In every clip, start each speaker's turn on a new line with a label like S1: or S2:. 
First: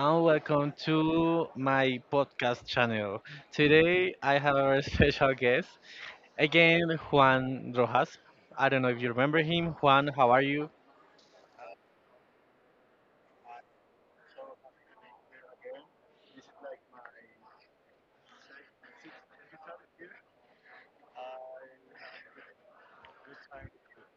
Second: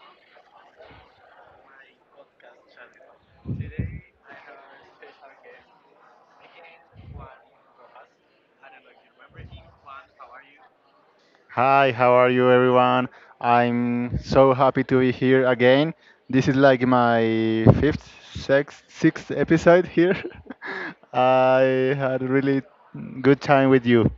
S1: and welcome to my podcast channel. Today I have a special guest, again Juan Rojas. I don't know if you remember him. Juan, how are you?
S2: Hi, how are you, everyone? I'm so happy to be here again. This is like my fifth, sixth episode here. I had a really good time with you.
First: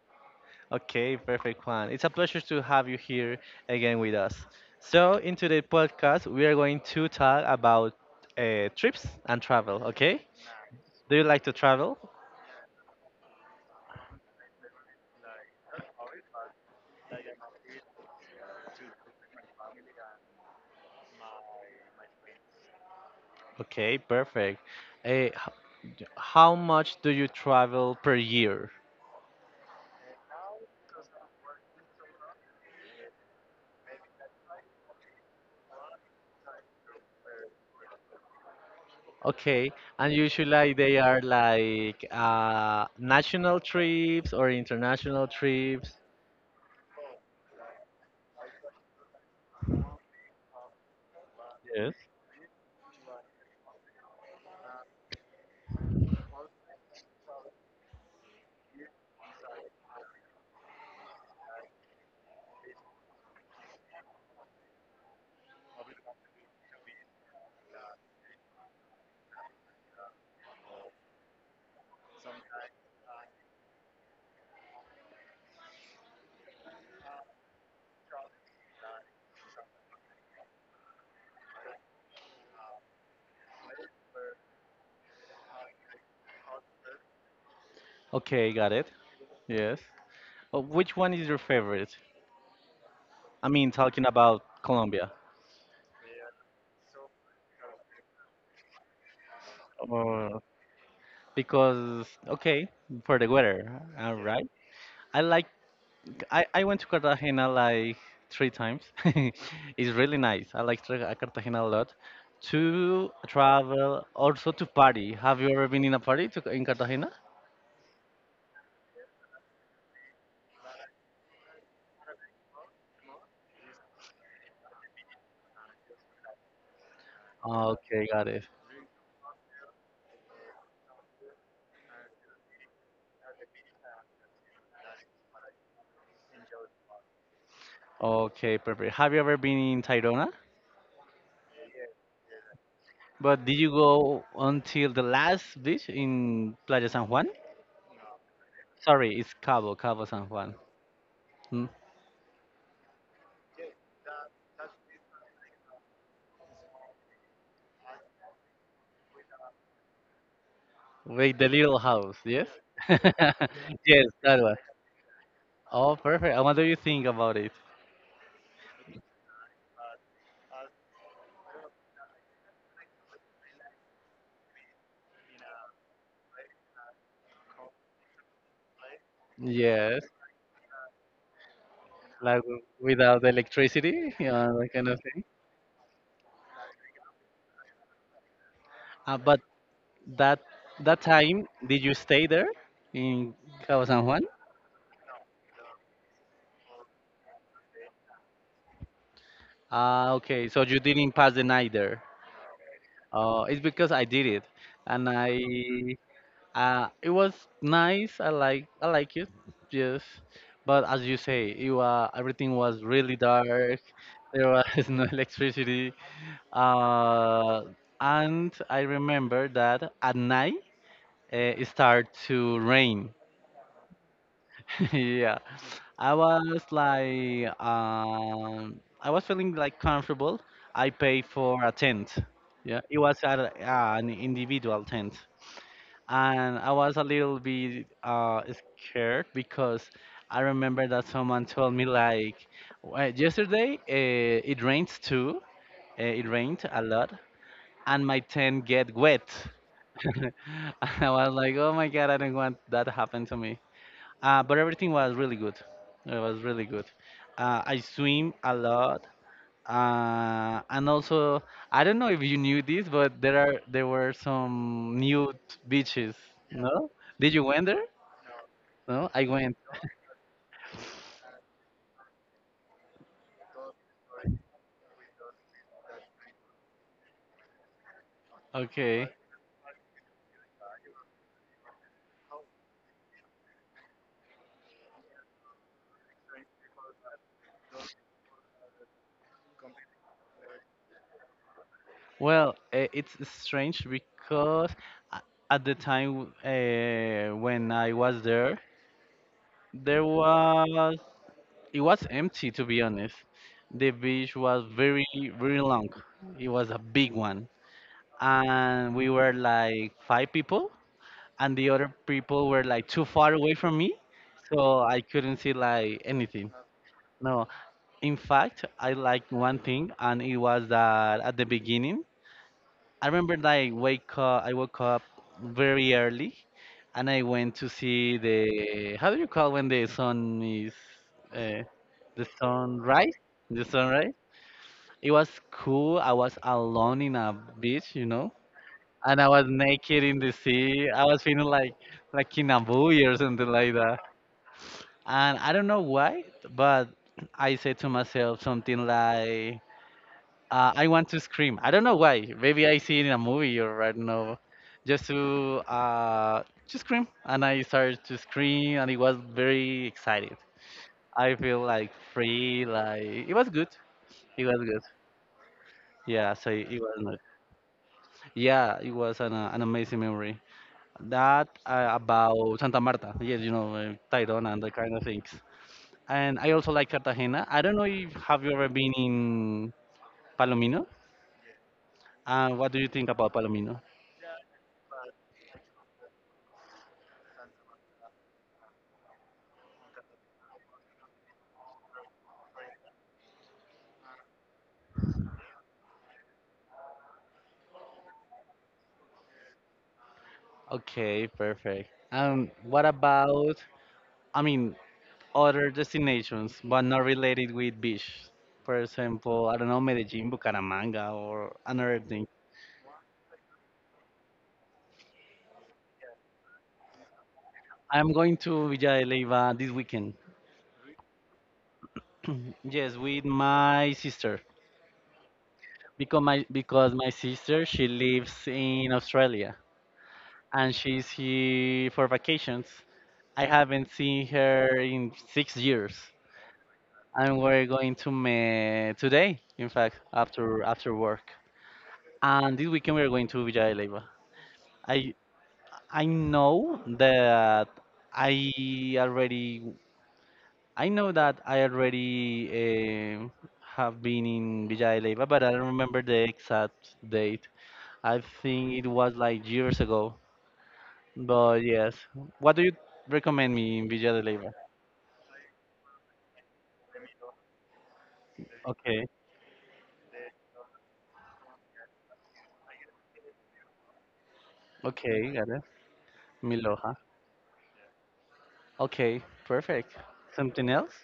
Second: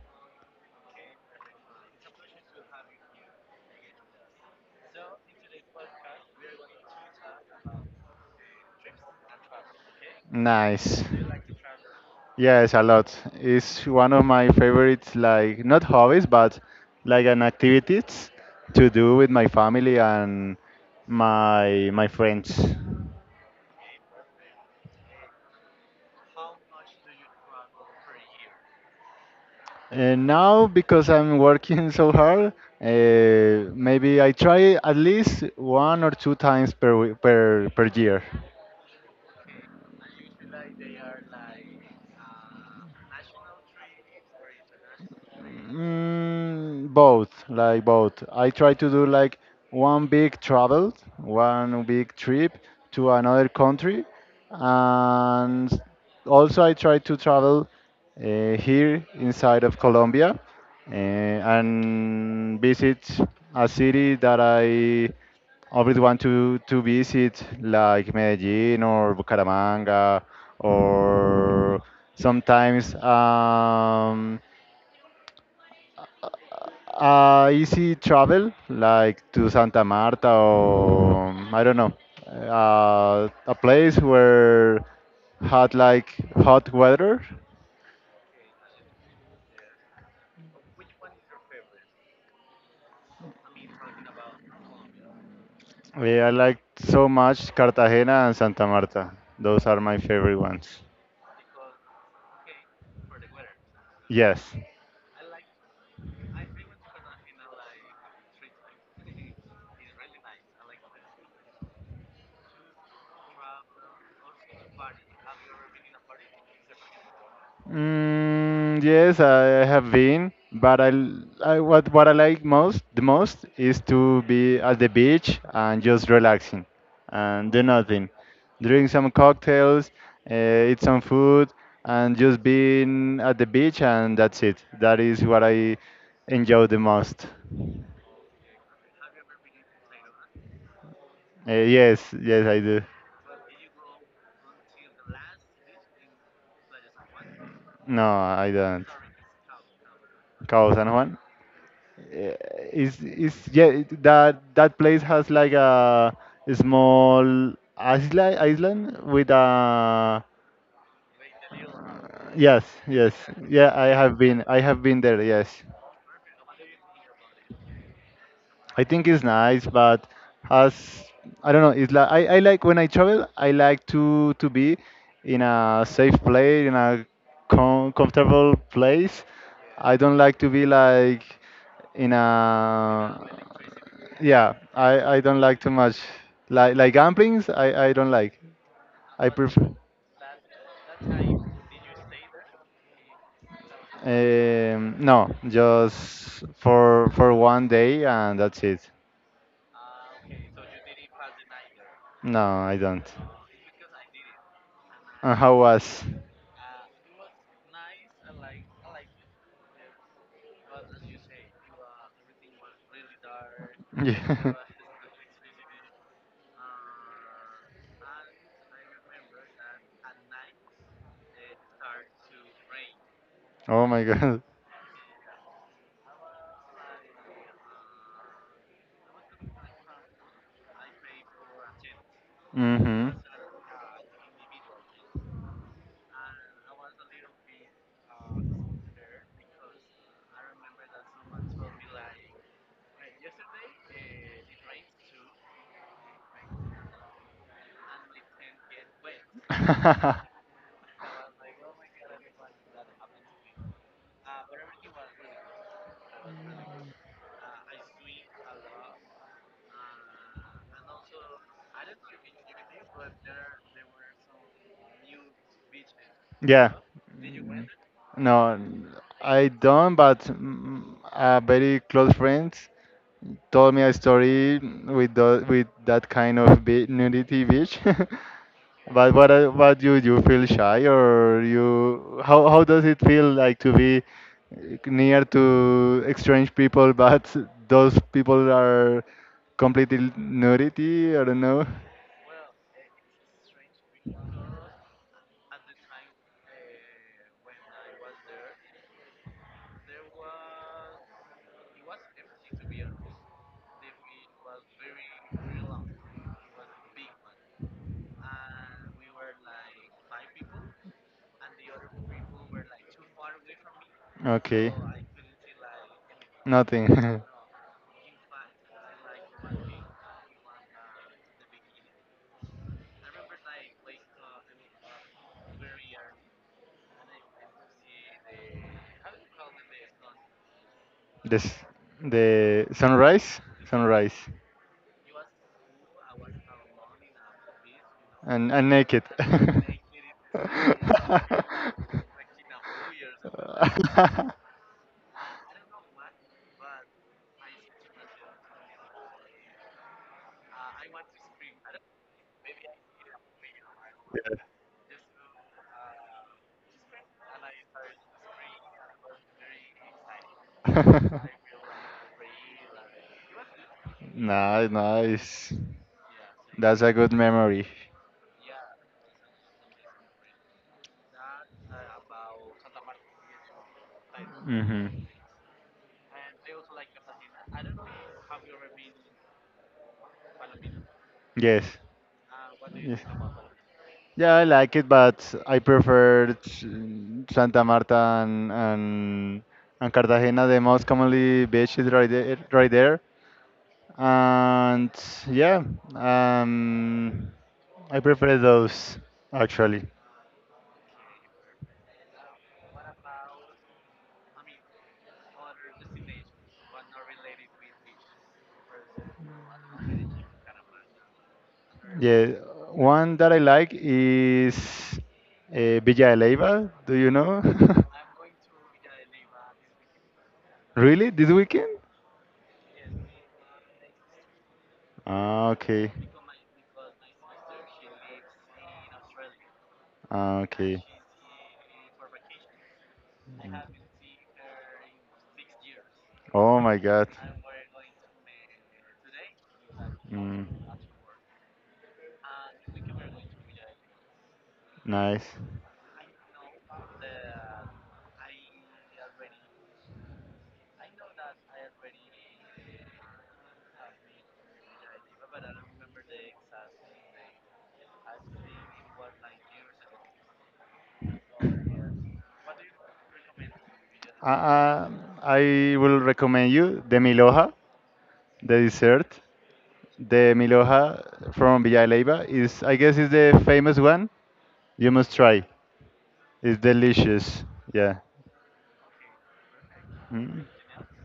S1: Okay, perfect, Juan. It's a pleasure to have you here again with us. So, in today's podcast, we are going to talk about trips and travel, okay?
S2: Nice.
S1: Do you like to travel?
S2: Yes, a lot. It's one of my favorites, like not hobbies, but like an activities to do with my family and my friends.
S1: Okay, perfect. Uh, h- how much do you travel per year?
S2: And now, because I'm working so hard, maybe I try at least one or two times per wee- per per year.
S1: Okay, and usually like, they are like national trips or international trips.
S2: Both, like both. I try to do like one big travel, one
S1: Yes.
S2: big trip to another country, and also I try to travel here inside of Colombia, and visit a city that I always want to visit, like Medellin or Bucaramanga or sometimes. Easy travel, like to Santa Marta, or I don't know, a place where hot, like hot weather.
S1: Okay, got it. Yes. Which one is your favorite? I mean, talking about Colombia.
S2: Yeah, I like so much Cartagena and Santa Marta. Those are my favorite
S1: Uh,
S2: ones.
S1: because okay, for the weather, all
S2: Yes.
S1: right. I like I went to Cartagena like three times. It's really nice. I like Cartagena a lot. To travel, also to party. Have you ever been in a party in Cartagena?
S2: Mm, yes, I have been, but I what I like most the most is to be at the beach and just relaxing and do
S1: Okay,
S2: nothing,
S1: got it.
S2: drink some cocktails, uh, eat some food, and just being at the beach and that's it. That is what I enjoy the most.
S1: Okay, perfect. Have you ever been in Tayrona?
S2: Yes, yes, I do.
S1: But did you go until the last beach in Playa San Juan?
S2: No, I don't.
S1: Sorry, it's Cabo San Juan.
S2: Cabo San Juan.
S1: Hmm?
S2: eh, Is, yeah, that place has like a small island with a.
S1: Wait, the little house, yes?
S2: Yes, yes, yeah, I
S1: Yes,
S2: have
S1: that
S2: been
S1: one.
S2: I have been there, yes.
S1: Oh, perfect. And what do you think about it?
S2: I think it's nice, but has, I don't know, it's like, I like when I travel, I like to be in a safe place, in a comfortable place. I
S1: Yes,
S2: don't like to be like in a.
S1: like without electricity, yeah,
S2: Yeah,
S1: that kind of
S2: I
S1: thing.
S2: don't like too much. Like gamblings, I don't like. I
S1: But
S2: prefer.
S1: that that time, did you stay there in Cabo San Juan?
S2: No, just for one day and that's it.
S1: Ah, okay. So you didn't pass the night there.
S2: No, I don't.
S1: It's because I did it, and
S2: And
S1: I
S2: how was?
S1: it was nice. I like it, yes. But as you say, it everything was really dark. There
S2: Yeah.
S1: was no electricity. Uh, and I remember that at night it started to rain.
S2: Oh my God.
S1: Yeah, I was feeling like comfortable. I paid for a tent. Yeah, it
S2: Hmm.
S1: was at an individual tent, and I was a little bit scared because I remember that someone told me like, Yesterday it rains too. It rained a lot, and my tent get wet." And I was like, oh my god, I don't want that to happen to me. But everything was really good. It was really good. I swim a lot. And also, I don't know if you knew this, but there were some nude beaches.
S2: Yeah,
S1: No? Did you went there?
S2: no,
S1: No, I
S2: I
S1: went.
S2: don't, but a very close friend told me a story with that kind of nudity beach.
S1: Okay.
S2: But what you feel shy, or you how does it feel like to be near to strange people, but those people are completely nudity? I don't know.
S1: Well, it's strange because a- at the time when I was there, there was it was empty, to be honest. The beach was very very long. It was a big one, and we were like five people, and the other people were like too far away from me,
S2: Okay.
S1: so I couldn't see like anything.
S2: Nothing.
S1: No, in fact I liked one thing, and it was that at the beginning, I remember, like, wake up I woke up very early, and I went to see the, how do you call when the sun is,
S2: This
S1: uh, the
S2: the
S1: sunrise
S2: sunrise,
S1: the
S2: sunrise,
S1: sunrise It was cool. I was alone in a beach.
S2: and naked.
S1: And I was naked in the sea. I was feeling like in a buoy or something like that. And I don't know why, but I said to myself something like, "I want to scream." I don't know why. Maybe I see it in a movie, or I don't
S2: Yeah.
S1: know, just to scream. And I started to scream, and it was very excited. I feel like free. Like it was good. It was
S2: Nice,
S1: good.
S2: nice.
S1: Yeah. So it
S2: That's a
S1: was.
S2: good
S1: not-
S2: memory.
S1: Yeah, it was an amazing memory. That About Santa Marta. Yes, Tayrona and that
S2: Hmm.
S1: kind of things. And I also like Cartagena. I don't know if have you ever been in Palomino?
S2: Yes.
S1: And what do you
S2: Yes.
S1: think about Palomino?
S2: Yeah, I like it, but I prefer Santa Marta and, and and Cartagena, the most commonly beaches right there, right there. And yeah, um, I prefer those actually.
S1: Okay, perfect. And what about, I mean, other destinations, but not related with beach? For example, I don't know, Medellin, Bucaramanga, or another
S2: Yeah,
S1: thing.
S2: one that I like is, Villa de Leyva. Do you know?
S1: I'm going to Villa de Leyva this weekend.
S2: Really, this weekend?
S1: Yes, with my sister.
S2: Ah, okay.
S1: Because my sister she lives in Australia,
S2: Ah,
S1: and
S2: okay.
S1: she's here for vacations. I haven't seen her in 6 years,
S2: Oh my God.
S1: and we're going to meet today. In fact,
S2: Mm,
S1: after work, and this weekend we're going to Villa de Leyva. I
S2: nice.
S1: I know that I already I know that I already have been in Villa de Leyva, but I don't remember the exact date. I think it was like years ago. But yes, what do you recommend me in Villa de
S2: Uh,
S1: Leyva?
S2: uh, I will recommend you the Miloja, the
S1: Okay,
S2: dessert. The Miloja from Villalba is, I guess, is the famous one. You must
S1: okay,
S2: try.
S1: got it.
S2: It's
S1: Miloja.
S2: delicious. Yeah.
S1: Okay, perfect.
S2: Mm.
S1: Something else?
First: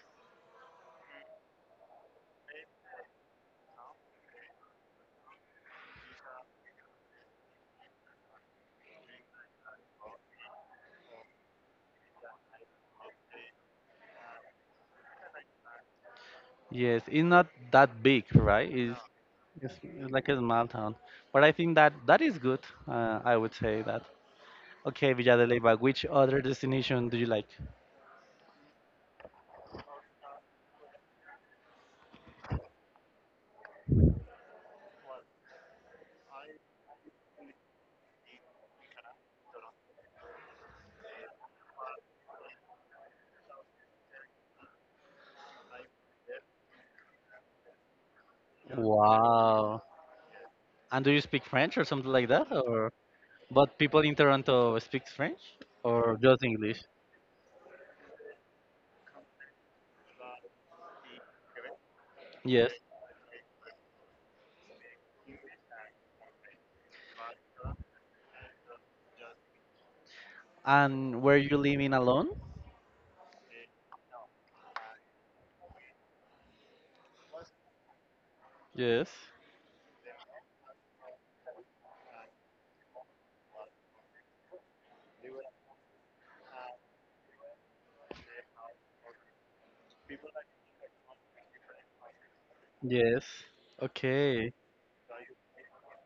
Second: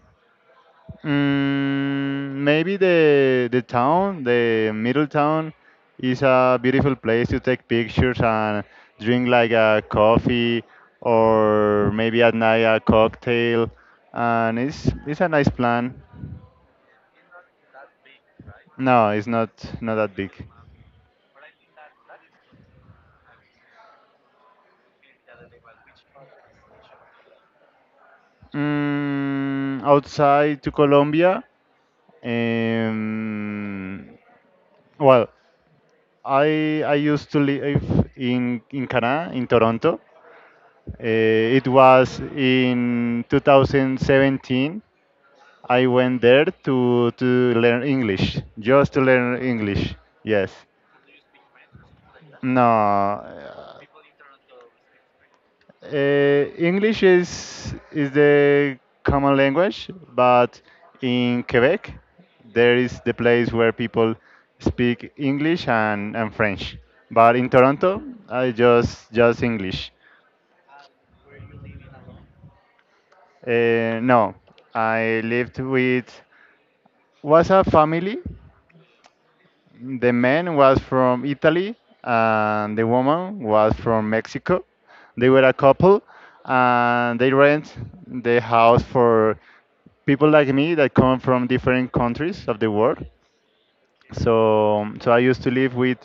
S2: Maybe the town, the middle town, is a beautiful place to take pictures and drink like a coffee, or maybe at night a cocktail, and it's a nice plan.
S1: Yes, it's not that big, right? It's,
S2: No, it's not
S1: it's,
S2: not
S1: it's
S2: that
S1: like
S2: big.
S1: a small town. But I think that that is good. I would say that. Okay, Villa de Leyva, which other destination do you like?
S2: Outside to Colombia, um, well, I used to live in Canada, in Toronto. It was in 2017. I went there to learn English, just to learn
S1: Wow.
S2: English. Yes.
S1: And do you speak French or something like that? Or
S2: No,
S1: but people in Toronto speak French or just English?
S2: English is the common language, but in Quebec
S1: Yes.
S2: there is the place where people speak English and French. But in Toronto, I just English.
S1: And were you living alone?
S2: No, I lived with, was a family.
S1: Yes.
S2: The man was from Italy and the woman was from Mexico. They were a couple and they rent the house for people like me that come from different countries of the world.
S1: Yes. Okay.
S2: So I used to live with,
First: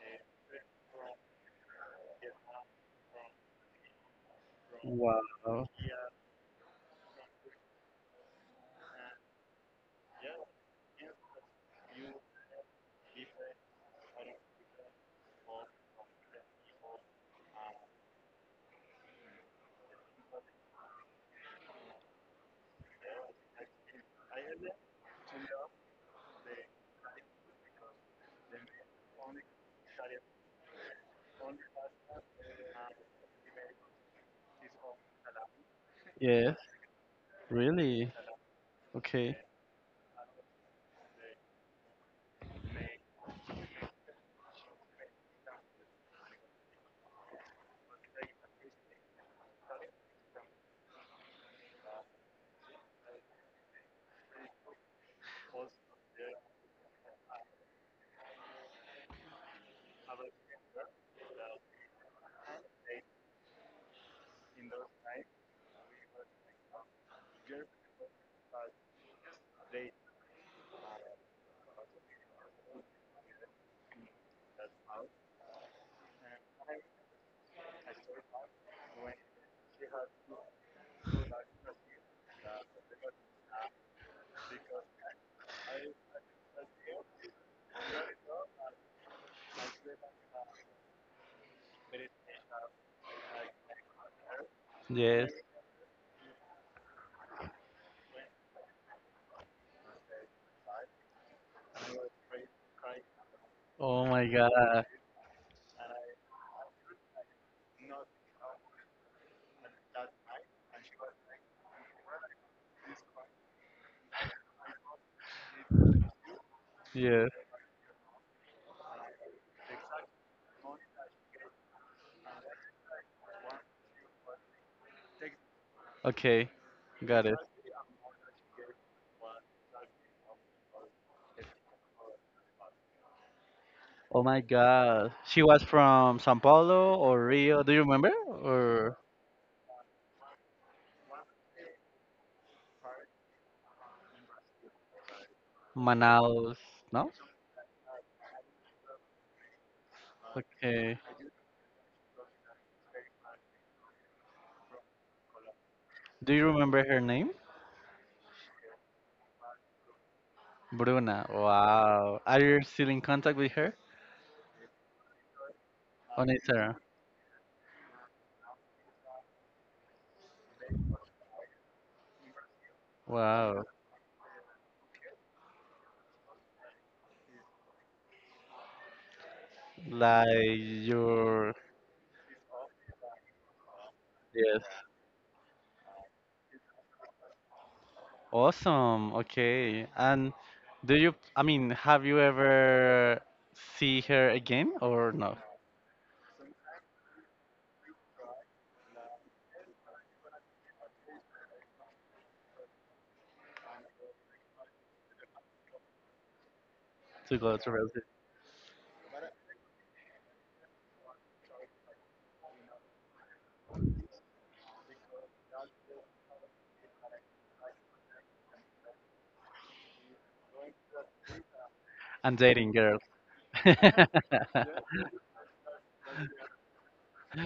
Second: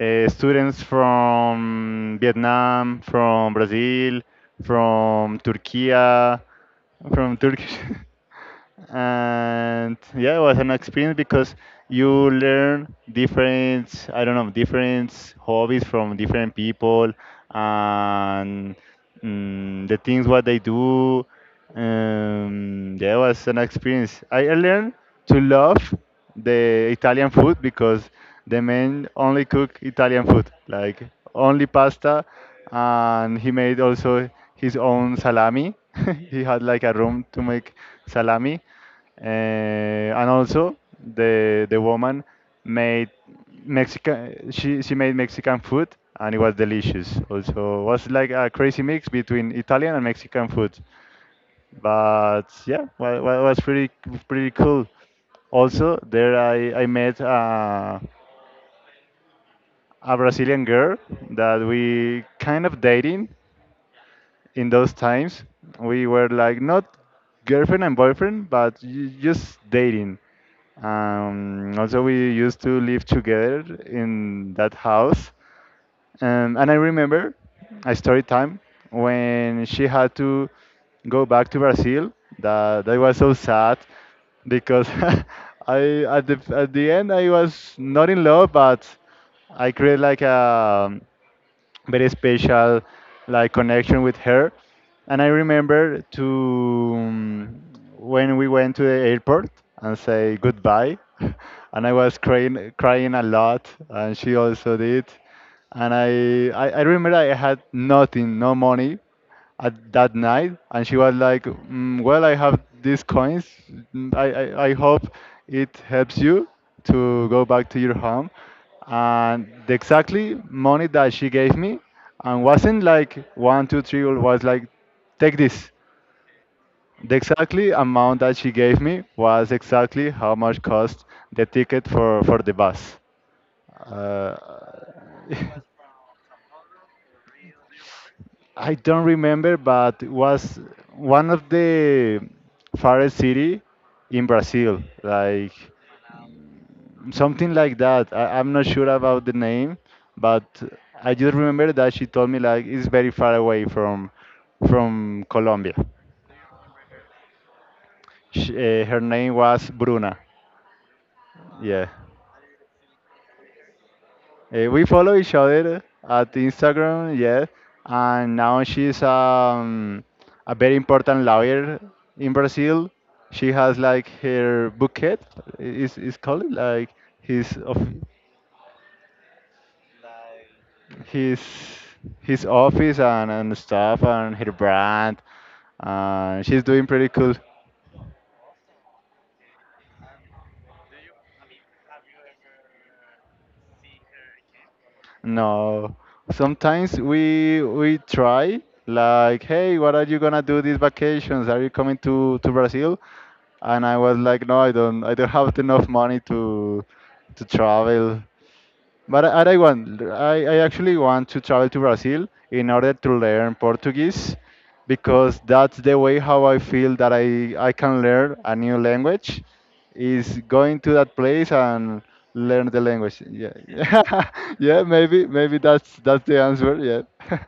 S2: students from Vietnam, from Brazil, from
S1: Wow.
S2: Turkey, from Turkish. And yeah, it was an experience because you learn different, I don't know, different hobbies from different people, and the things what they do. Yeah, it was an experience. I learned to love the Italian food, because the man only cook Italian food, like only pasta, and he made also his own salami. He
S1: Yes.
S2: had like a room to make
S1: Really?
S2: salami, uh,
S1: Okay.
S2: and also the woman made Mexican she made Mexican food, and it was delicious. Also was like a crazy mix between Italian and Mexican food. But yeah, well, it was pretty cool. Also there I met, a Brazilian girl that we kind of dating. In those times we were like not girlfriend and boyfriend, but just dating. Also we used to live together in that house. And I remember a story time when she had to go back to Brazil. That was so sad, because I at the end, I was not in love, but I created like a very special, like, connection with her. And I
S1: Yes.
S2: remember to when we went to the airport and say goodbye, and I was crying a lot,
S1: Oh
S2: and
S1: my
S2: she also
S1: God.
S2: did. And I remember I had nothing, no money at that night, and she was like, "Well, I have these coins. I hope it helps you
S1: Yeah.
S2: to go back to your home." And the exactly money that she gave me, and wasn't like one, two, three, or was like, "Take this."
S1: Okay.
S2: The
S1: Got it.
S2: exactly amount that she gave me was exactly how much cost the ticket for the bus.
S1: Oh
S2: Uh,
S1: my God. She was from Sao Paulo or Rio. Do you remember?
S2: I
S1: Or
S2: don't remember, but it was one of the farthest city in Brazil, like
S1: Manaus? No?
S2: something like that. I'm not sure about the name, but
S1: Okay.
S2: I just remember that she told me like it's very far away from Colombia.
S1: Do you remember her name?
S2: Her name was Bruna.
S1: Bruna.
S2: Yeah.
S1: Wow. Are you still in contact with her
S2: We follow each other
S1: on
S2: at
S1: Instagram?
S2: Instagram, yes, and now she's, a very important lawyer in Brazil. She
S1: Wow.
S2: has like her bucket, is called like his of
S1: Like
S2: his
S1: your
S2: his office and stuff, and her
S1: Yes.
S2: brand. And she's doing pretty cool.
S1: Awesome. Okay. And do you, I mean, have you ever see her again or no?
S2: No, sometimes we try like, hey, what are you gonna do these vacations? Are you coming to Brazil? And I was like, no, I don't have enough money to
S1: To
S2: to
S1: go to Brazil
S2: travel. But I actually want to travel to Brazil in order to learn Portuguese, because that's the way how I feel that I can learn a new language is going to that place and
S1: and
S2: learn
S1: dating
S2: the
S1: girls.
S2: language. Yeah. Yeah, maybe that's the answer. Yeah.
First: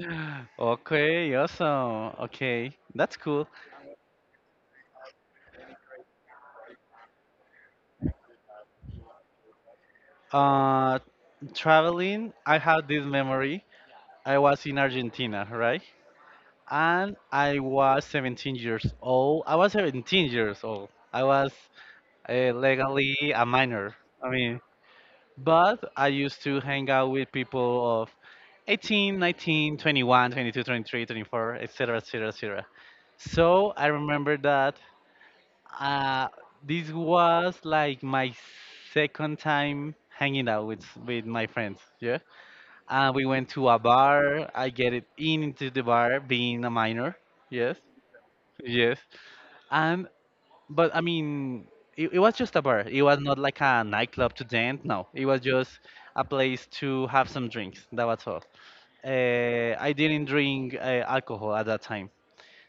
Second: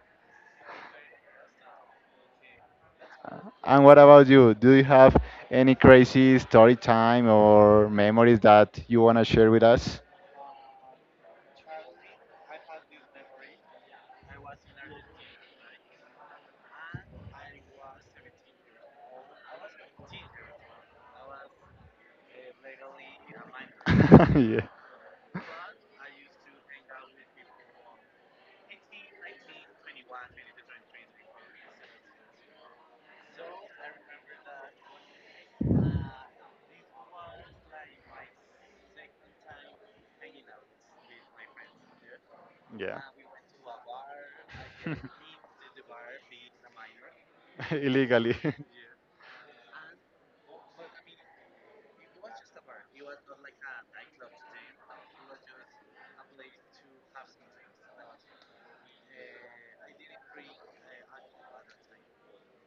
S1: Okay, awesome. Okay, that's cool.
S2: And what about you? Do you have any crazy story time or memories that you want to share with us?
S1: Uh, Traveling, I have this memory. I was in Argentina, right? And I was 17 years old. I was 17 years old. I was legally a minor. I mean,
S2: Yeah,
S1: but I used to hang out with people of 18, 19, 21, 22, 23, 24, 19, 21, 22, 23, 24, etc., etc., etc. So I remember that uh, this was like my second time hanging out with my friends. Yeah,
S2: yeah.
S1: we went to a bar. I get it in into the bar, being a minor. Yes,
S2: Illegally.
S1: yes. And but I mean, it was just a bar. It was not like a nightclub to dance. No, it was just a place to have some drinks. That was all. I didn't drink alcohol at that time.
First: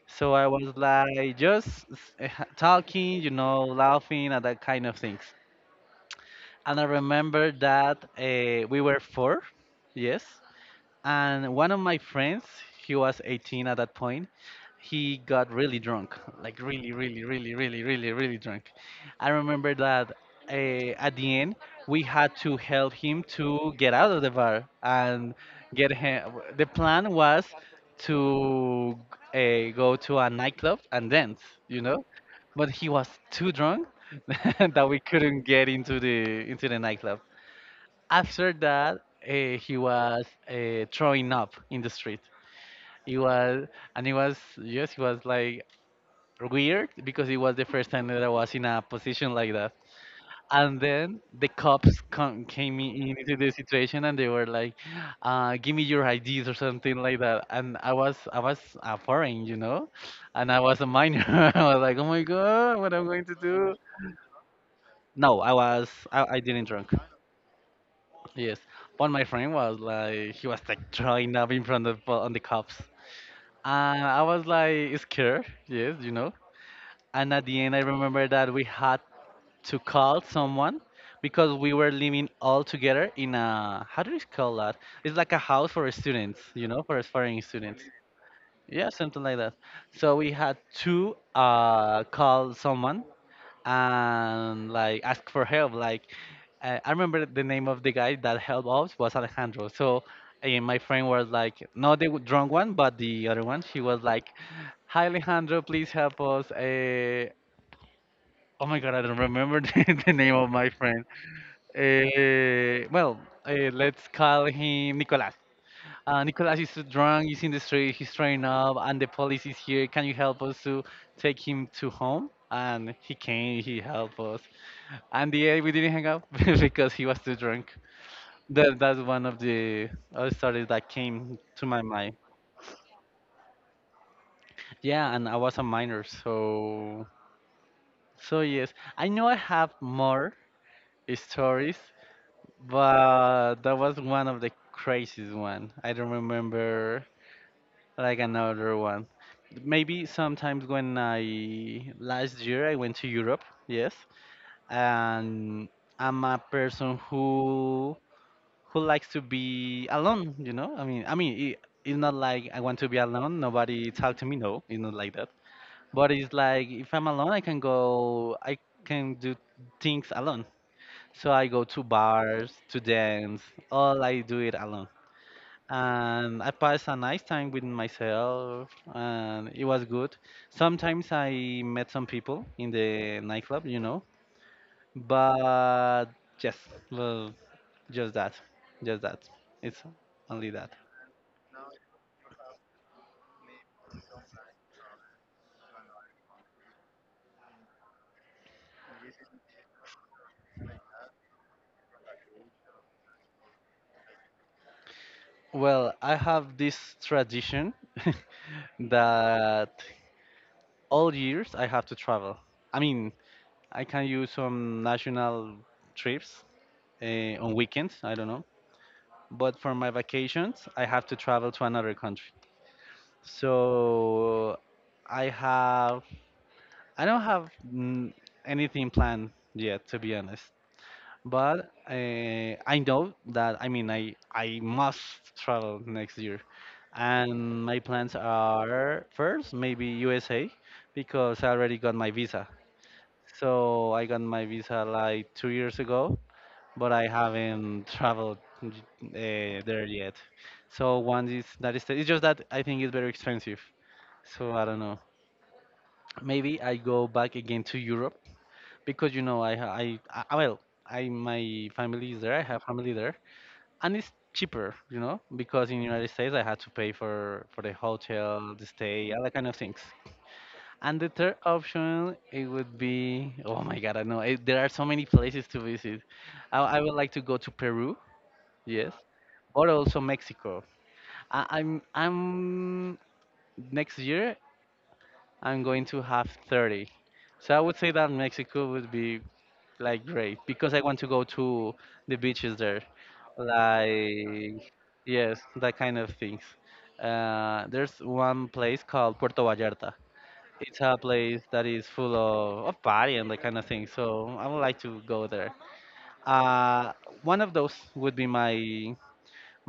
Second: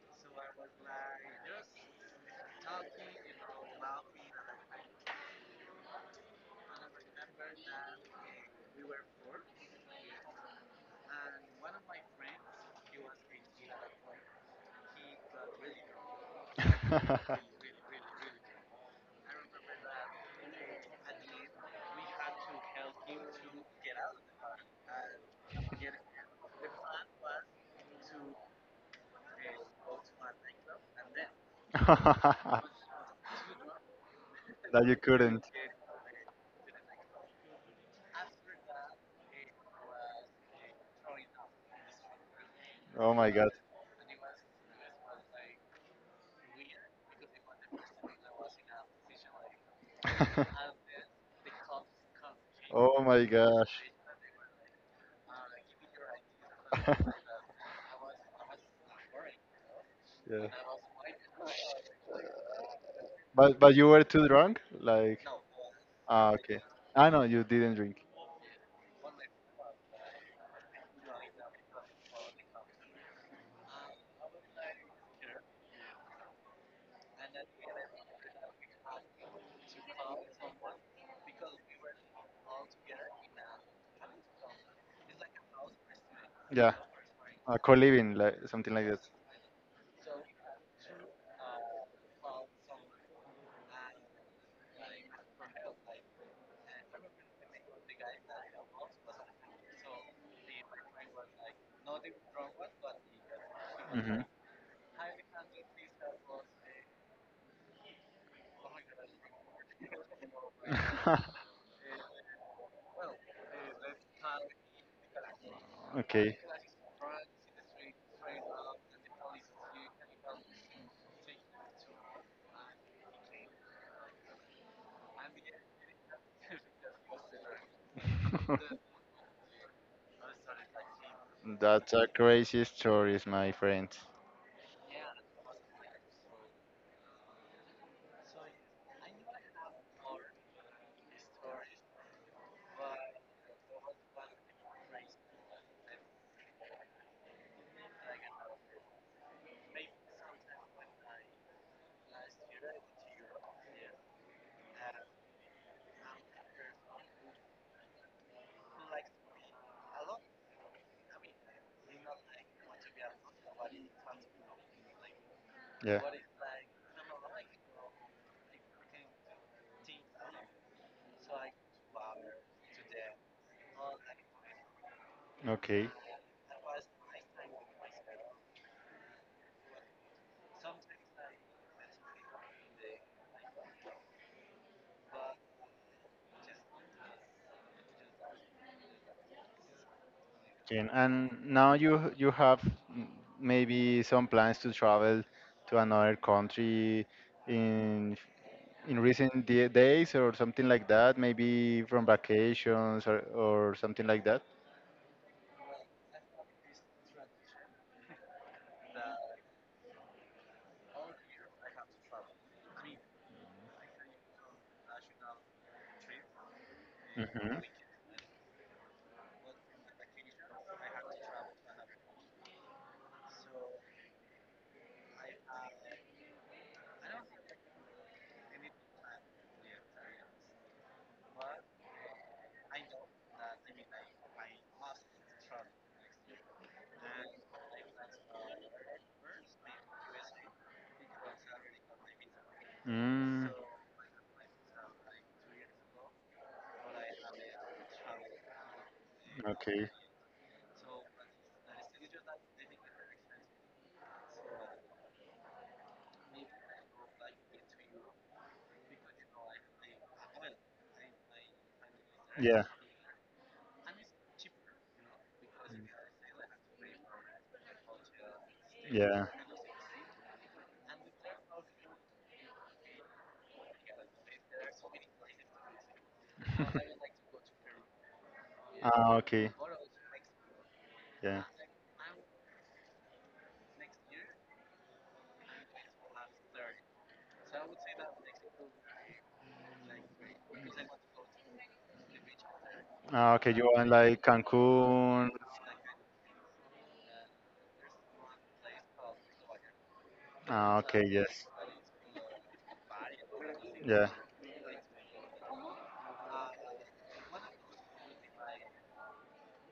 S1: So I was like just talking, laughing at that kind of things. And I remember that we were four, yes, and one of my friends, he was 18 at that point. He got really drunk, like really really really really really really drunk. I remember that at the end, we had to help him to get out of the bar and get him the plan was to go to a nightclub and dance, you know but he was too drunk
S2: That
S1: that
S2: you
S1: we couldn't
S2: couldn't.
S1: get into the nightclub. After that, he was throwing up in the street.
S2: Oh
S1: It
S2: my god.
S1: was and it was Yes, it was like weird because it was the first time that I was in a position like that. And then the cops came
S2: Oh
S1: in
S2: my
S1: into the
S2: gosh.
S1: situation, and they were like, "Give me your IDs or something like that," and I was a foreign.
S2: Yeah.
S1: And I was a minor. I was like, oh my god, what am I going to
S2: But
S1: do?
S2: you were too drunk? Like,
S1: No, i was i, I
S2: okay.
S1: didn't drunk.
S2: I know you didn't drink.
S1: Yes, but my friend was like, he was like throwing up in front of on the cops, and I was like scared. Yes. And at the end, I remember that we had to call someone because we were living all together in a, how do you call that? It's like a house for students, you
S2: Yeah.
S1: know, for foreign
S2: A
S1: students.
S2: co-living, like something like
S1: Yeah,
S2: that.
S1: something like that. So we had to call someone and like ask for help. Like, I remember the name of the guy that helped us was Alejandro. So my friend was like not the drunk one, but the other one. She was
S2: Mhm.
S1: like, "Hi Alejandro, please help us." Oh my god, I don't remember the name of my friend. Well, let's call him Nicolas. Nicolas is drunk, he's in the street, he's throwing up, and the police is here. Can you help us to take him to home? And he came, he helped us. And yeah, we didn't hang out because he was too drunk.
S2: Okay.
S1: That's one of the other stories that came to my
S2: That's a
S1: mind.
S2: crazy stories, my friend.
S1: Yeah, and I was a minor, so yes, I know I have more stories, but that was one of the craziest one. I don't remember like another one. Maybe sometimes when I last year I went to Europe, yes, and I'm a person who likes to be alone, you know? I mean, it's not like I want to be alone, nobody talk to me, no, it's not like that.
S2: Yeah.
S1: But it's like if I'm alone, I can do things alone. So I go to bars, to dance, all I do it alone.
S2: Okay.
S1: And I pass a nice time with myself, and it was good. Sometimes I met some people in the nightclub, you know, but just, well, just that, just that. It's only that.
S2: And now you have, mm, maybe some plans to travel to another country, in in recent days or something like that, maybe from vacations, or something like that.
S1: Well, I have this tradition that all years I have to travel. I mean, I can use some national trips uh, on
S2: Hmm.
S1: weekends, I don't know. But for my vacations, I have to travel to another country. So I have, I don't have anything planned yet, to be honest. But I know that, I mean I must travel next year, and my plans are first maybe USA because I already got my visa.
S2: Mm,
S1: So I got my visa like two years ago, but I haven't traveled there
S2: okay.
S1: yet. So one is that is it's just that I think it's very expensive. So I don't know. Maybe I go back again to Europe because you know I ha- I well I my family is there. I have
S2: Yeah.
S1: family there, and it's cheaper, you know, because in United States I had to pay for the hotel, the stay, all
S2: Yeah.
S1: that kind of things. And the third option it would be, oh my god, I know, there are so many places to visit. I would like to go to Peru, yes,
S2: Ah, okay.
S1: but also Mexico.
S2: Yeah.
S1: I'm next year I'm going to have 30. So I would say that Mexico would be like great because I want to go to the beaches there.
S2: Ah, okay. You want like
S1: Like
S2: Cancun?
S1: yes, that kind of things. There's one place called Puerto Vallarta.
S2: Ah,
S1: It's a
S2: okay.
S1: place
S2: Yes.
S1: that is full of party and that kind of thing.
S2: Yeah.
S1: So I would like to go there. Uh, One of those would be my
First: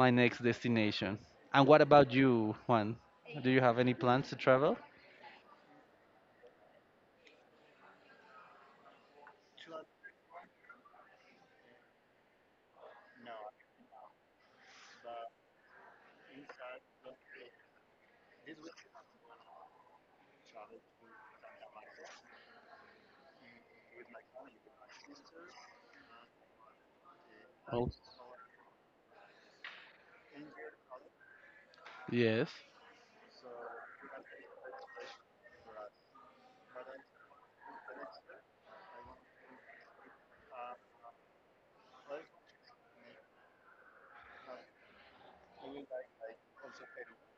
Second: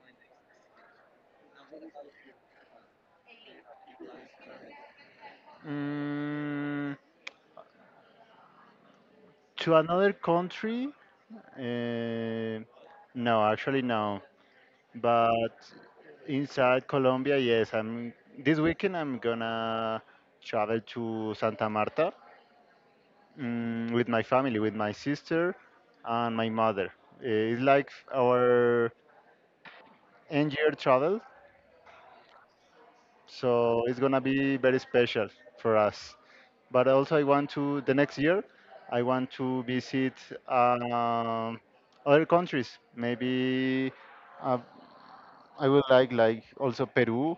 S1: my next destination. And what about you, Juan? Do you have any plans to travel?
S2: Mm, to another country? Uh, no, actually no. But inside Colombia, yes. I'm this weekend. I'm gonna travel to Santa Marta, with my family, with my sister and my mother. It's like
S1: Oh,
S2: our end-year travel,
S1: yes.
S2: so it's gonna be very special for us. But also, I want to the next year. I want to visit, um, other countries. Maybe, uh, I would like also Peru.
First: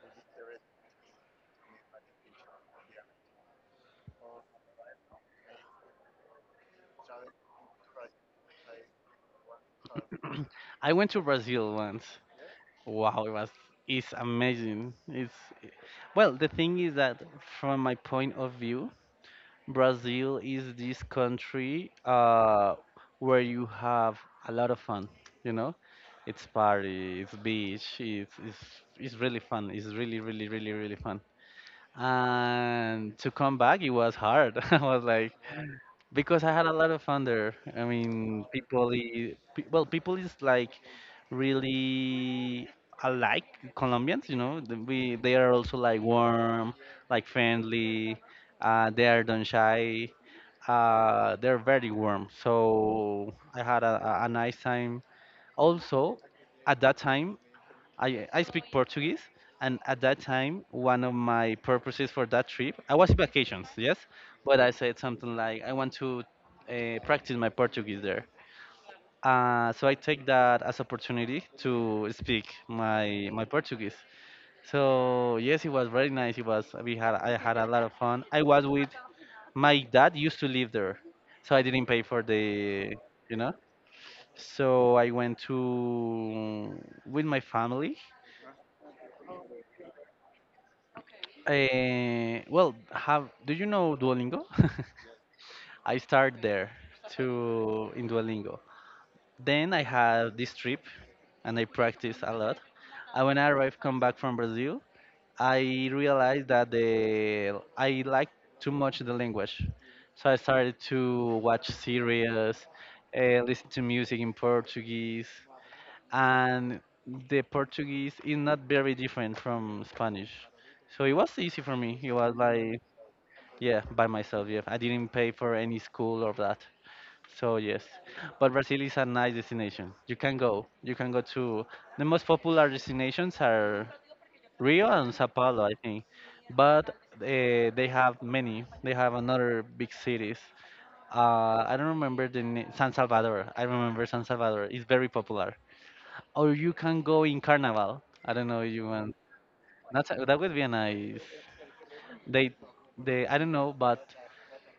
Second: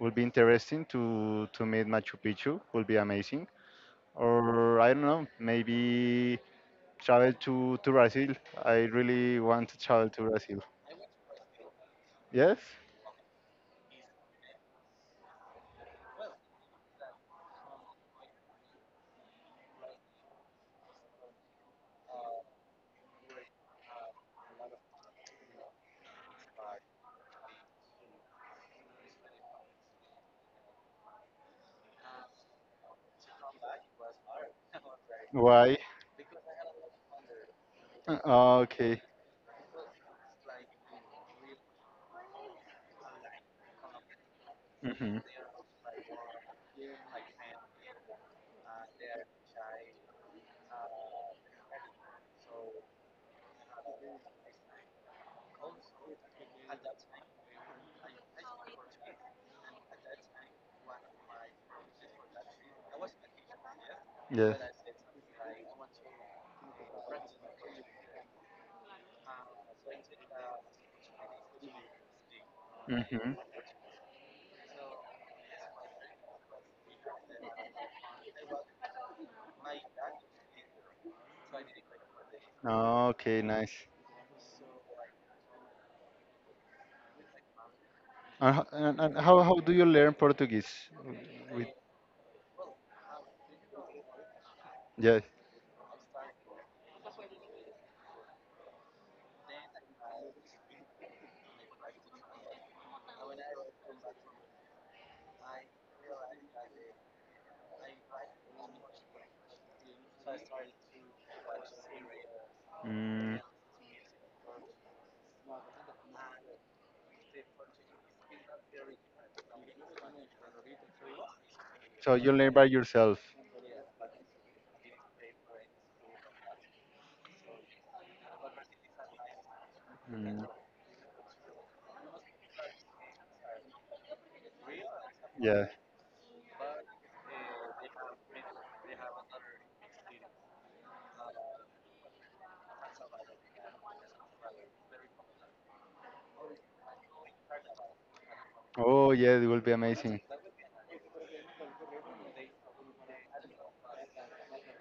S2: Will be interesting to meet Machu Picchu. Will be amazing. Or I don't know, maybe travel to Brazil. I really want to travel to Brazil.
S1: I went to Brazil once.
S2: Yes?
S1: Wow, it was, it's amazing. It's, well, the thing is that from my point of view, Brazil is this country where you have a lot of fun. You know, it's party, it's beach, it's really fun. It's really really really really fun. And to come back, it was hard. I was like,
S2: Why?
S1: because I had a lot of fun there. I mean, people,
S2: Okay.
S1: I- pe- well, people is like really alike Colombians, you know. The- We
S2: Hmm.
S1: They are also like warm, like friendly. They are don't shy. They're very warm. So I had a nice time. Also, at that time, I speak Portuguese, and at that time, one of my purposes for that trip, I was in vacations, yes,
S2: Yes.
S1: but I said something like, I want to practice my Portuguese there. So I take that as opportunity to speak my
S2: Hmm.
S1: my Portuguese. So yes, it was very nice. It was, we had I had a lot of fun. I was with, my dad used to live there, so I didn't pay for the, you
S2: Okay,
S1: know.
S2: nice.
S1: So I went to with my family.
S2: And how do you learn Portuguese? With,
S1: Well, have, do you know Duolingo?
S2: yes.
S1: I started there to in Duolingo. Then I had this trip and I practiced a lot. And when I arrived, come back from Brazil, I realized that, the I liked too much the language, so I started to watch series,
S2: Mm,
S1: listen to music in Portuguese, and the Portuguese is not very different from Spanish. So it was easy for me.
S2: so
S1: It
S2: you
S1: was
S2: learn by
S1: like,
S2: yourself.
S1: yeah, by myself. Yeah, I didn't pay for any school or that. So yes, but Brazil is a nice destination. You can
S2: Mm,
S1: go. You can go to, the most popular destinations are Rio and Sao
S2: yeah.
S1: Paulo, I think. But they have many. They have another big cities. I don't remember the name. San Salvador. I remember San Salvador. It's very popular. Or you can go in Carnival. I don't know, if you
S2: Oh,
S1: want.
S2: yeah, it will be
S1: That's,
S2: amazing.
S1: that would be a nice. They, they. I don't know, but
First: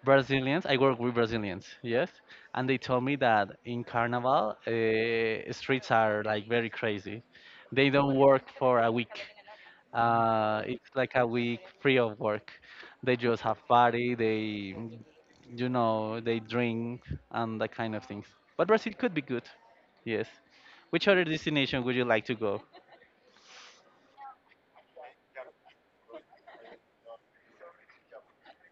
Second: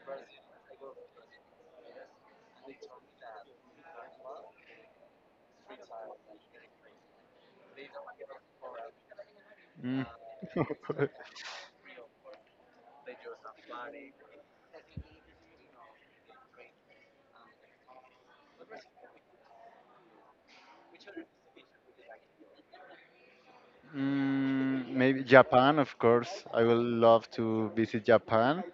S1: Brazilians. I work with Brazilians, yes, and they told me that in Carnival, streets are like very crazy. They don't work for a week.
S2: Mm.
S1: It's like a week free of work. They just have party. They, you know, they drink and that kind of things. But Brazil could be good, yes. Which other destination would you like to go?
S2: Maybe Japan, of course. I will love to visit Japan,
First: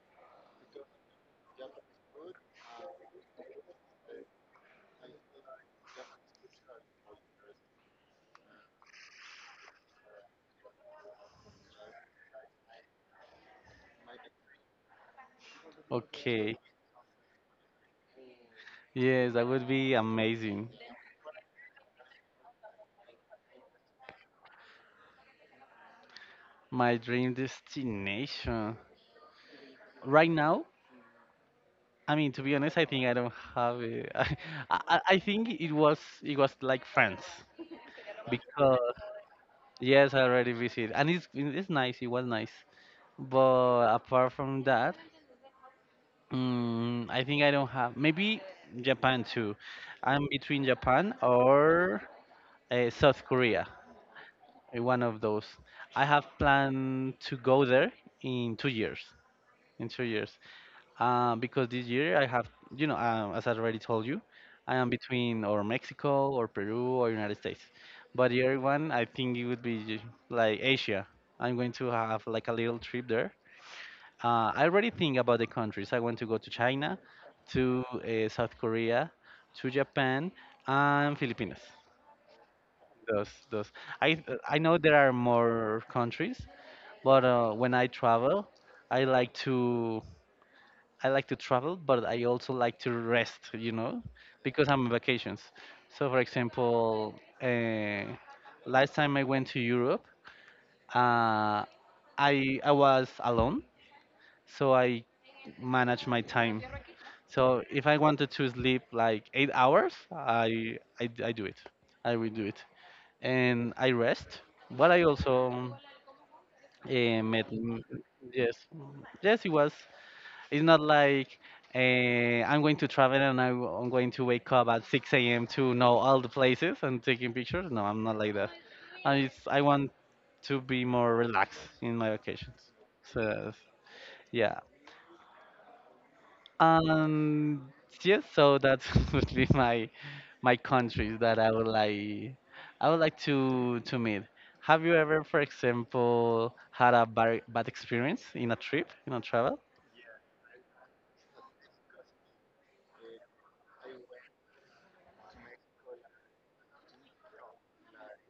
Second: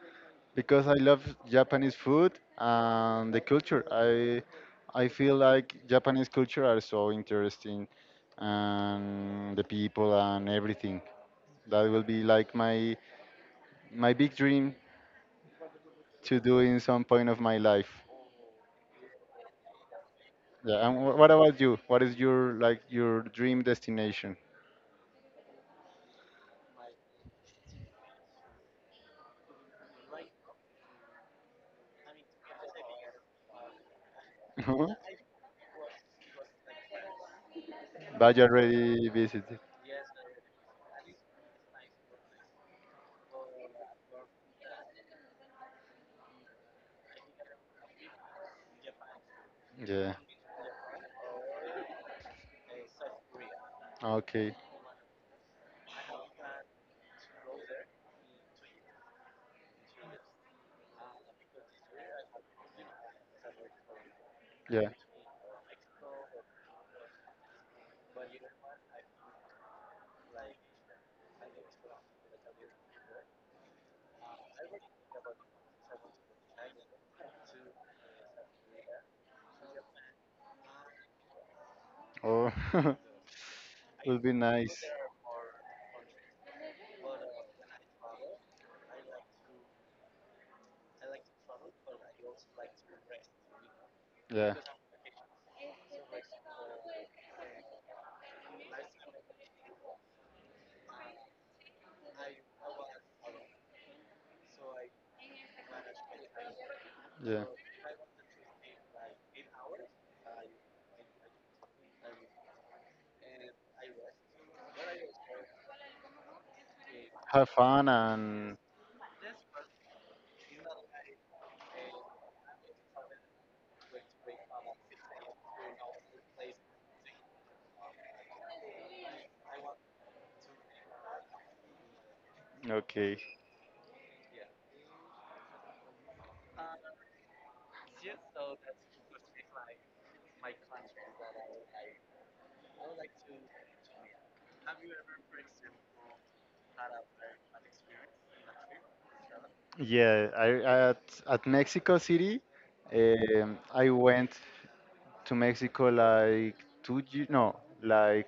S2: because I love Japanese food and the culture. I feel like Japanese culture are so interesting, and the people and everything. That will be like my big dream to
S1: Okay,
S2: do in some point of my life.
S1: yes, that would be amazing.
S2: Yeah, and what about you? What is your, like, your dream destination?
S1: My dream destination right now, I mean, to be honest, I think I don't have it.
S2: That
S1: I think it was, it was like France
S2: you
S1: because,
S2: already visited?
S1: yes, I already visited, and it's nice. It was nice, but apart from that, I think I don't have. Maybe Japan too.
S2: Yeah.
S1: I'm between Japan or South Korea.
S2: Okay.
S1: One of those. I have planned to go there in two years. In two years, because this year I have, you know, as I already told you, I am
S2: Yeah.
S1: between or Mexico or Peru or United States. But the other one, I think it would be like Asia. I'm going to have like a little trip there. I already think about the countries. I want to go to China, to South Korea, to Japan, and Philippines.
S2: Oh.
S1: Those, those. I
S2: Would be
S1: I know
S2: nice.
S1: there are more countries, but when I travel, I like to I like to travel, but I also like to rest, you know,
S2: Yeah.
S1: because I'm on vacations. So, for example, uh, last time I went to Europe, uh, I was alone, so I managed my time.
S2: Yeah.
S1: So if I wanted to sleep like eight hours, I do it. I will do it, and I rest. But I also met.
S2: Have fun
S1: Yes,
S2: and
S1: yes, it was. It's not like I'm going to travel and I'm going to wake up at 6 a.m. to know all the places and taking pictures. No, I'm not like that. I want to be more relaxed in my vacations.
S2: okay.
S1: So that's- yeah, um, yes. So that's would be my countries that I would like to meet. Have you ever, for example, had a bad experience in a trip, in a travel?
S2: Yeah, I at Mexico City, I went to Mexico like no, like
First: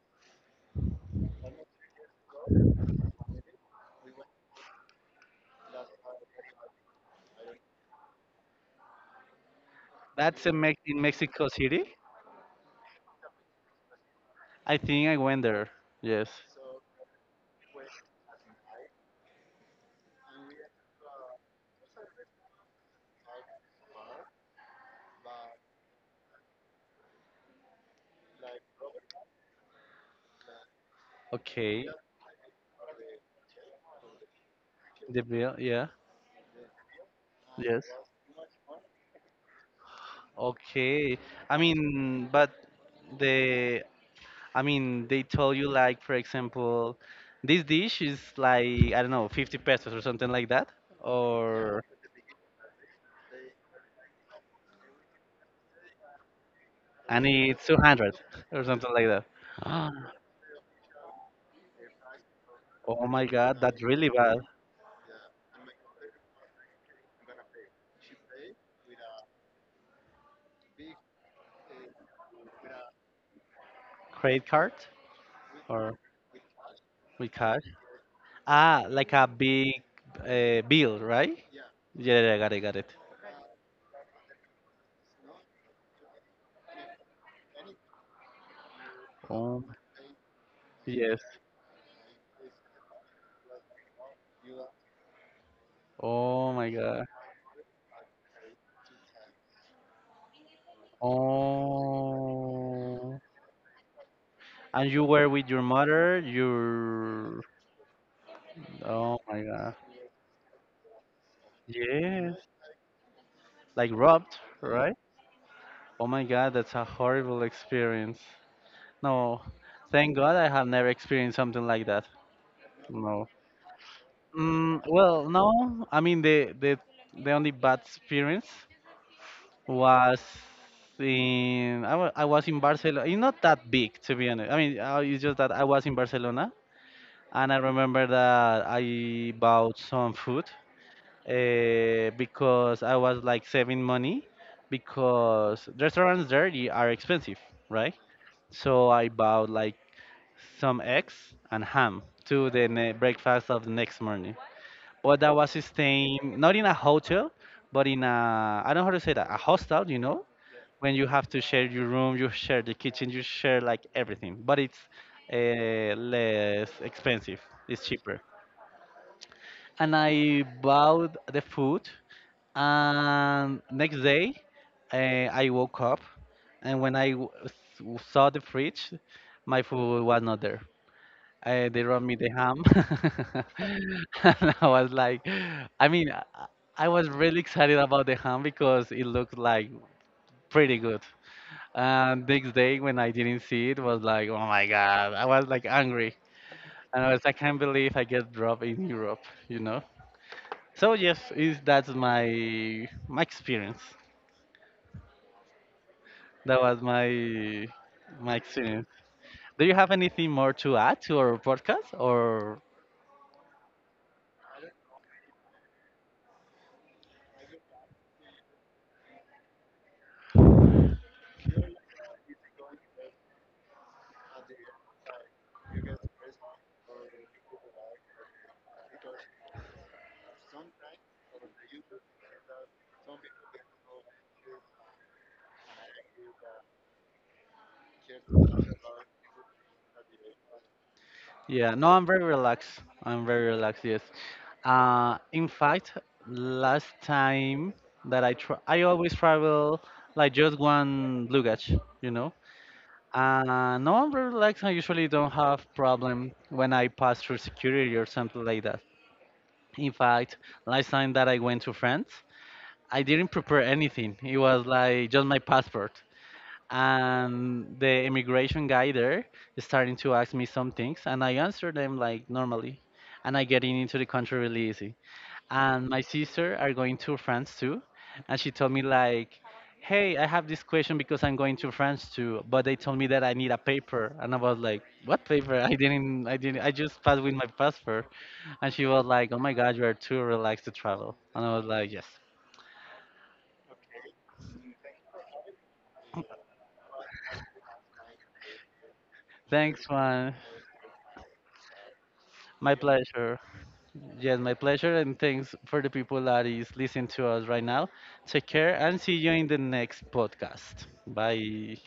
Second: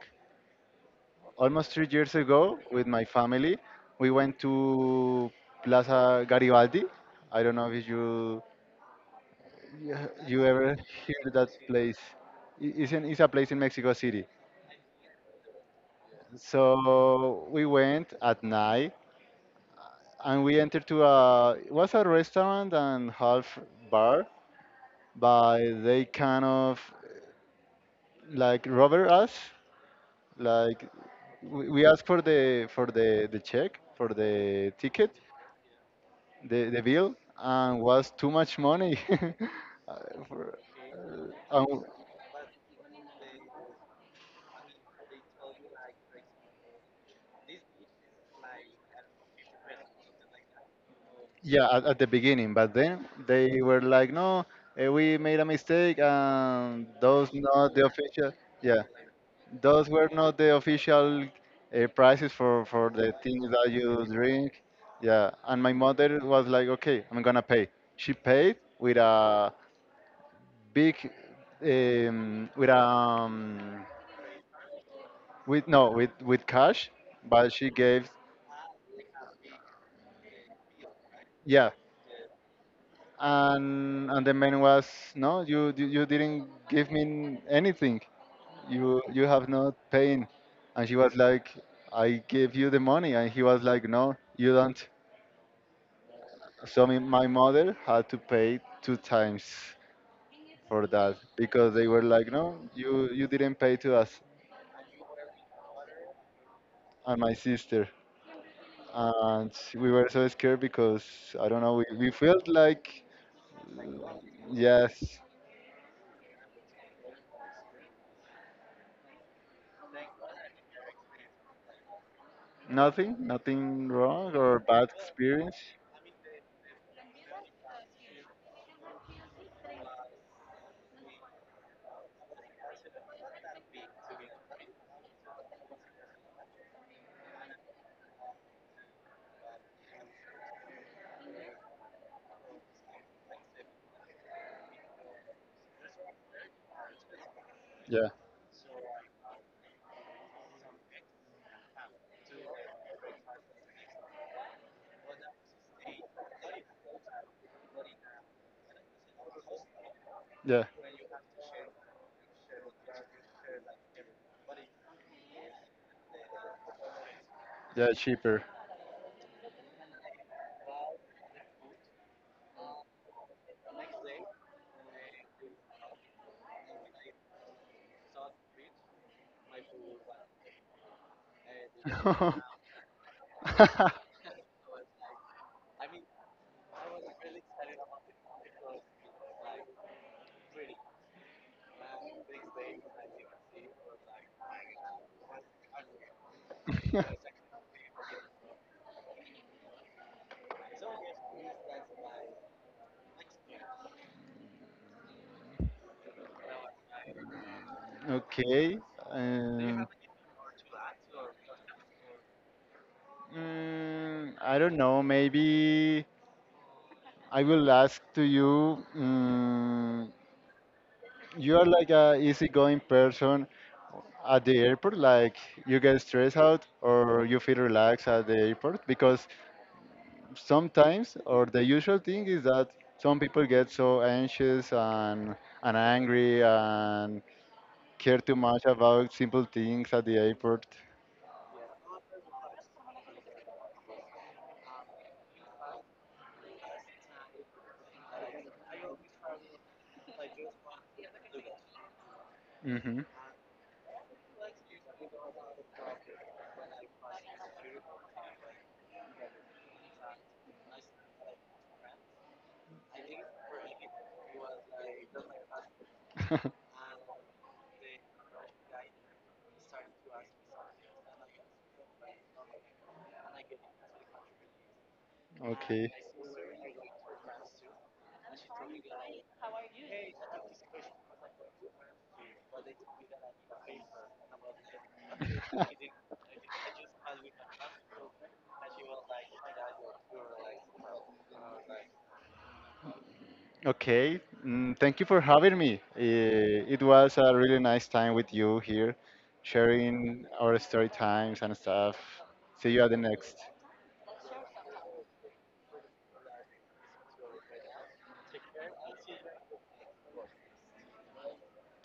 S2: almost 3 years ago with my family. We went to Plaza Garibaldi. I don't know if you, you
S1: That's in,
S2: ever
S1: Mex- in
S2: hear that
S1: Mexico City.
S2: place. It's a place in Mexico City.
S1: I think I went there. Yes.
S2: So we went at night, and we entered to a, it was a restaurant and half bar, but they kind of like robber us. Like, we
S1: Okay.
S2: we asked for the check, for the ticket,
S1: The bill. Yeah.
S2: the bill, and
S1: Yes.
S2: was too much money. Uh, for-
S1: Okay. I
S2: uh,
S1: mean, but the, I mean, they told you like, for example, this dish is like I don't know, 50 pesos or something like that,
S2: yeah,
S1: or
S2: at the beginning, but then they were like, no, we made a mistake, and
S1: and
S2: those
S1: it's
S2: not the
S1: 200
S2: official.
S1: or
S2: Yeah,
S1: something like that.
S2: those
S1: Ah,
S2: were not the official, prices for
S1: oh
S2: the
S1: my
S2: things
S1: God,
S2: that
S1: that's
S2: you
S1: really bad.
S2: drink. Yeah, and my mother was like, okay, I'm gonna pay. She paid with a big, um, with um
S1: Credit card
S2: with no,
S1: or
S2: with cash.
S1: with
S2: But
S1: cash?
S2: she gave.
S1: Ah, like a big bill, right?
S2: Yeah,
S1: Yeah, yeah, got it, got it.
S2: and the man was, no, you didn't give me anything, you have
S1: Oh,
S2: not paying. And she was
S1: yes.
S2: like, I gave you the money. And he was like, no, you don't.
S1: Oh my
S2: So my
S1: god.
S2: my mother had to pay two times for that, because they were like, no, you
S1: Oh.
S2: you didn't pay to us.
S1: And you were with your mother,
S2: And my
S1: your,
S2: sister.
S1: oh my
S2: And
S1: god.
S2: we were so scared, because I don't know, we
S1: Yes.
S2: felt like,
S1: Like robbed, right?
S2: yes,
S1: Oh my god, that's a horrible experience. No. Thank God I have never experienced something like that.
S2: nothing,
S1: No.
S2: nothing wrong or
S1: Mm,
S2: bad
S1: well,
S2: experience.
S1: no. I mean the, the only bad experience was in, I was in Barcelona. It's not that big to be honest. I mean, it's just that I was in Barcelona and I remember that I bought some food because I was like saving money because restaurants there they are expensive, right?
S2: Yeah,
S1: So I bought like some eggs and ham to the breakfast of the next morning. But that was staying not in a hotel, but in a, I don't know how to say that, a hostel, you know,
S2: yeah,
S1: when you have to share your room, you share the kitchen, you share like everything, but it's less expensive. It's
S2: yeah,
S1: cheaper.
S2: cheaper.
S1: And I bought the food. And next day, uh, I woke up, and when I saw the fridge, my food was not there. They brought me the ham, and I was like, I mean, I was really excited about the ham because it looked like pretty good. And next day, when I didn't see it, was like, oh my god, I was like angry, and I was, like, I can't believe I get dropped in Europe, you know. So yes, is that's my experience. That was my my
S2: Okay.
S1: experience. Do you
S2: Um,
S1: have anything more to add to our podcast? Or,
S2: I don't know. Maybe I will ask to you. You are like a easygoing person at the airport. Like, you get stressed out, or you feel relaxed at the airport, because sometimes, or the usual thing is that some people get so anxious and angry and care too much about simple things at the airport.
S1: yeah, no, I'm very relaxed. I'm very relaxed. Yes. In fact, last time that I always travel like just one luggage, you know.
S2: Hmm.
S1: No, I'm very relaxed. I usually don't have problem when I pass through security or something like that. In fact, last time that I went to France. I didn't prepare anything. It was like just my passport. And the immigration guy there is starting to ask me some things, and I answer them like normally. And I getting into the country really easy. And
S2: Okay.
S1: my sister are going to France too, and she told me like, "Hey, I have this question because I'm going to France too, but they told me that I need a paper." And I was like, "What paper? I didn't, I didn't, I just passed with my passport." And she was like, "Oh my God, you are too relaxed to travel." And I was like, "Yes."
S2: Okay, thank you for having me. It was a really nice time with you here,
S1: Thanks,
S2: sharing
S1: Juan.
S2: our story times and stuff. See
S1: My
S2: you at the next.
S1: pleasure. Yes, my pleasure. And thanks for the people that is listening to us right now. Take care and see you in the next podcast. Bye.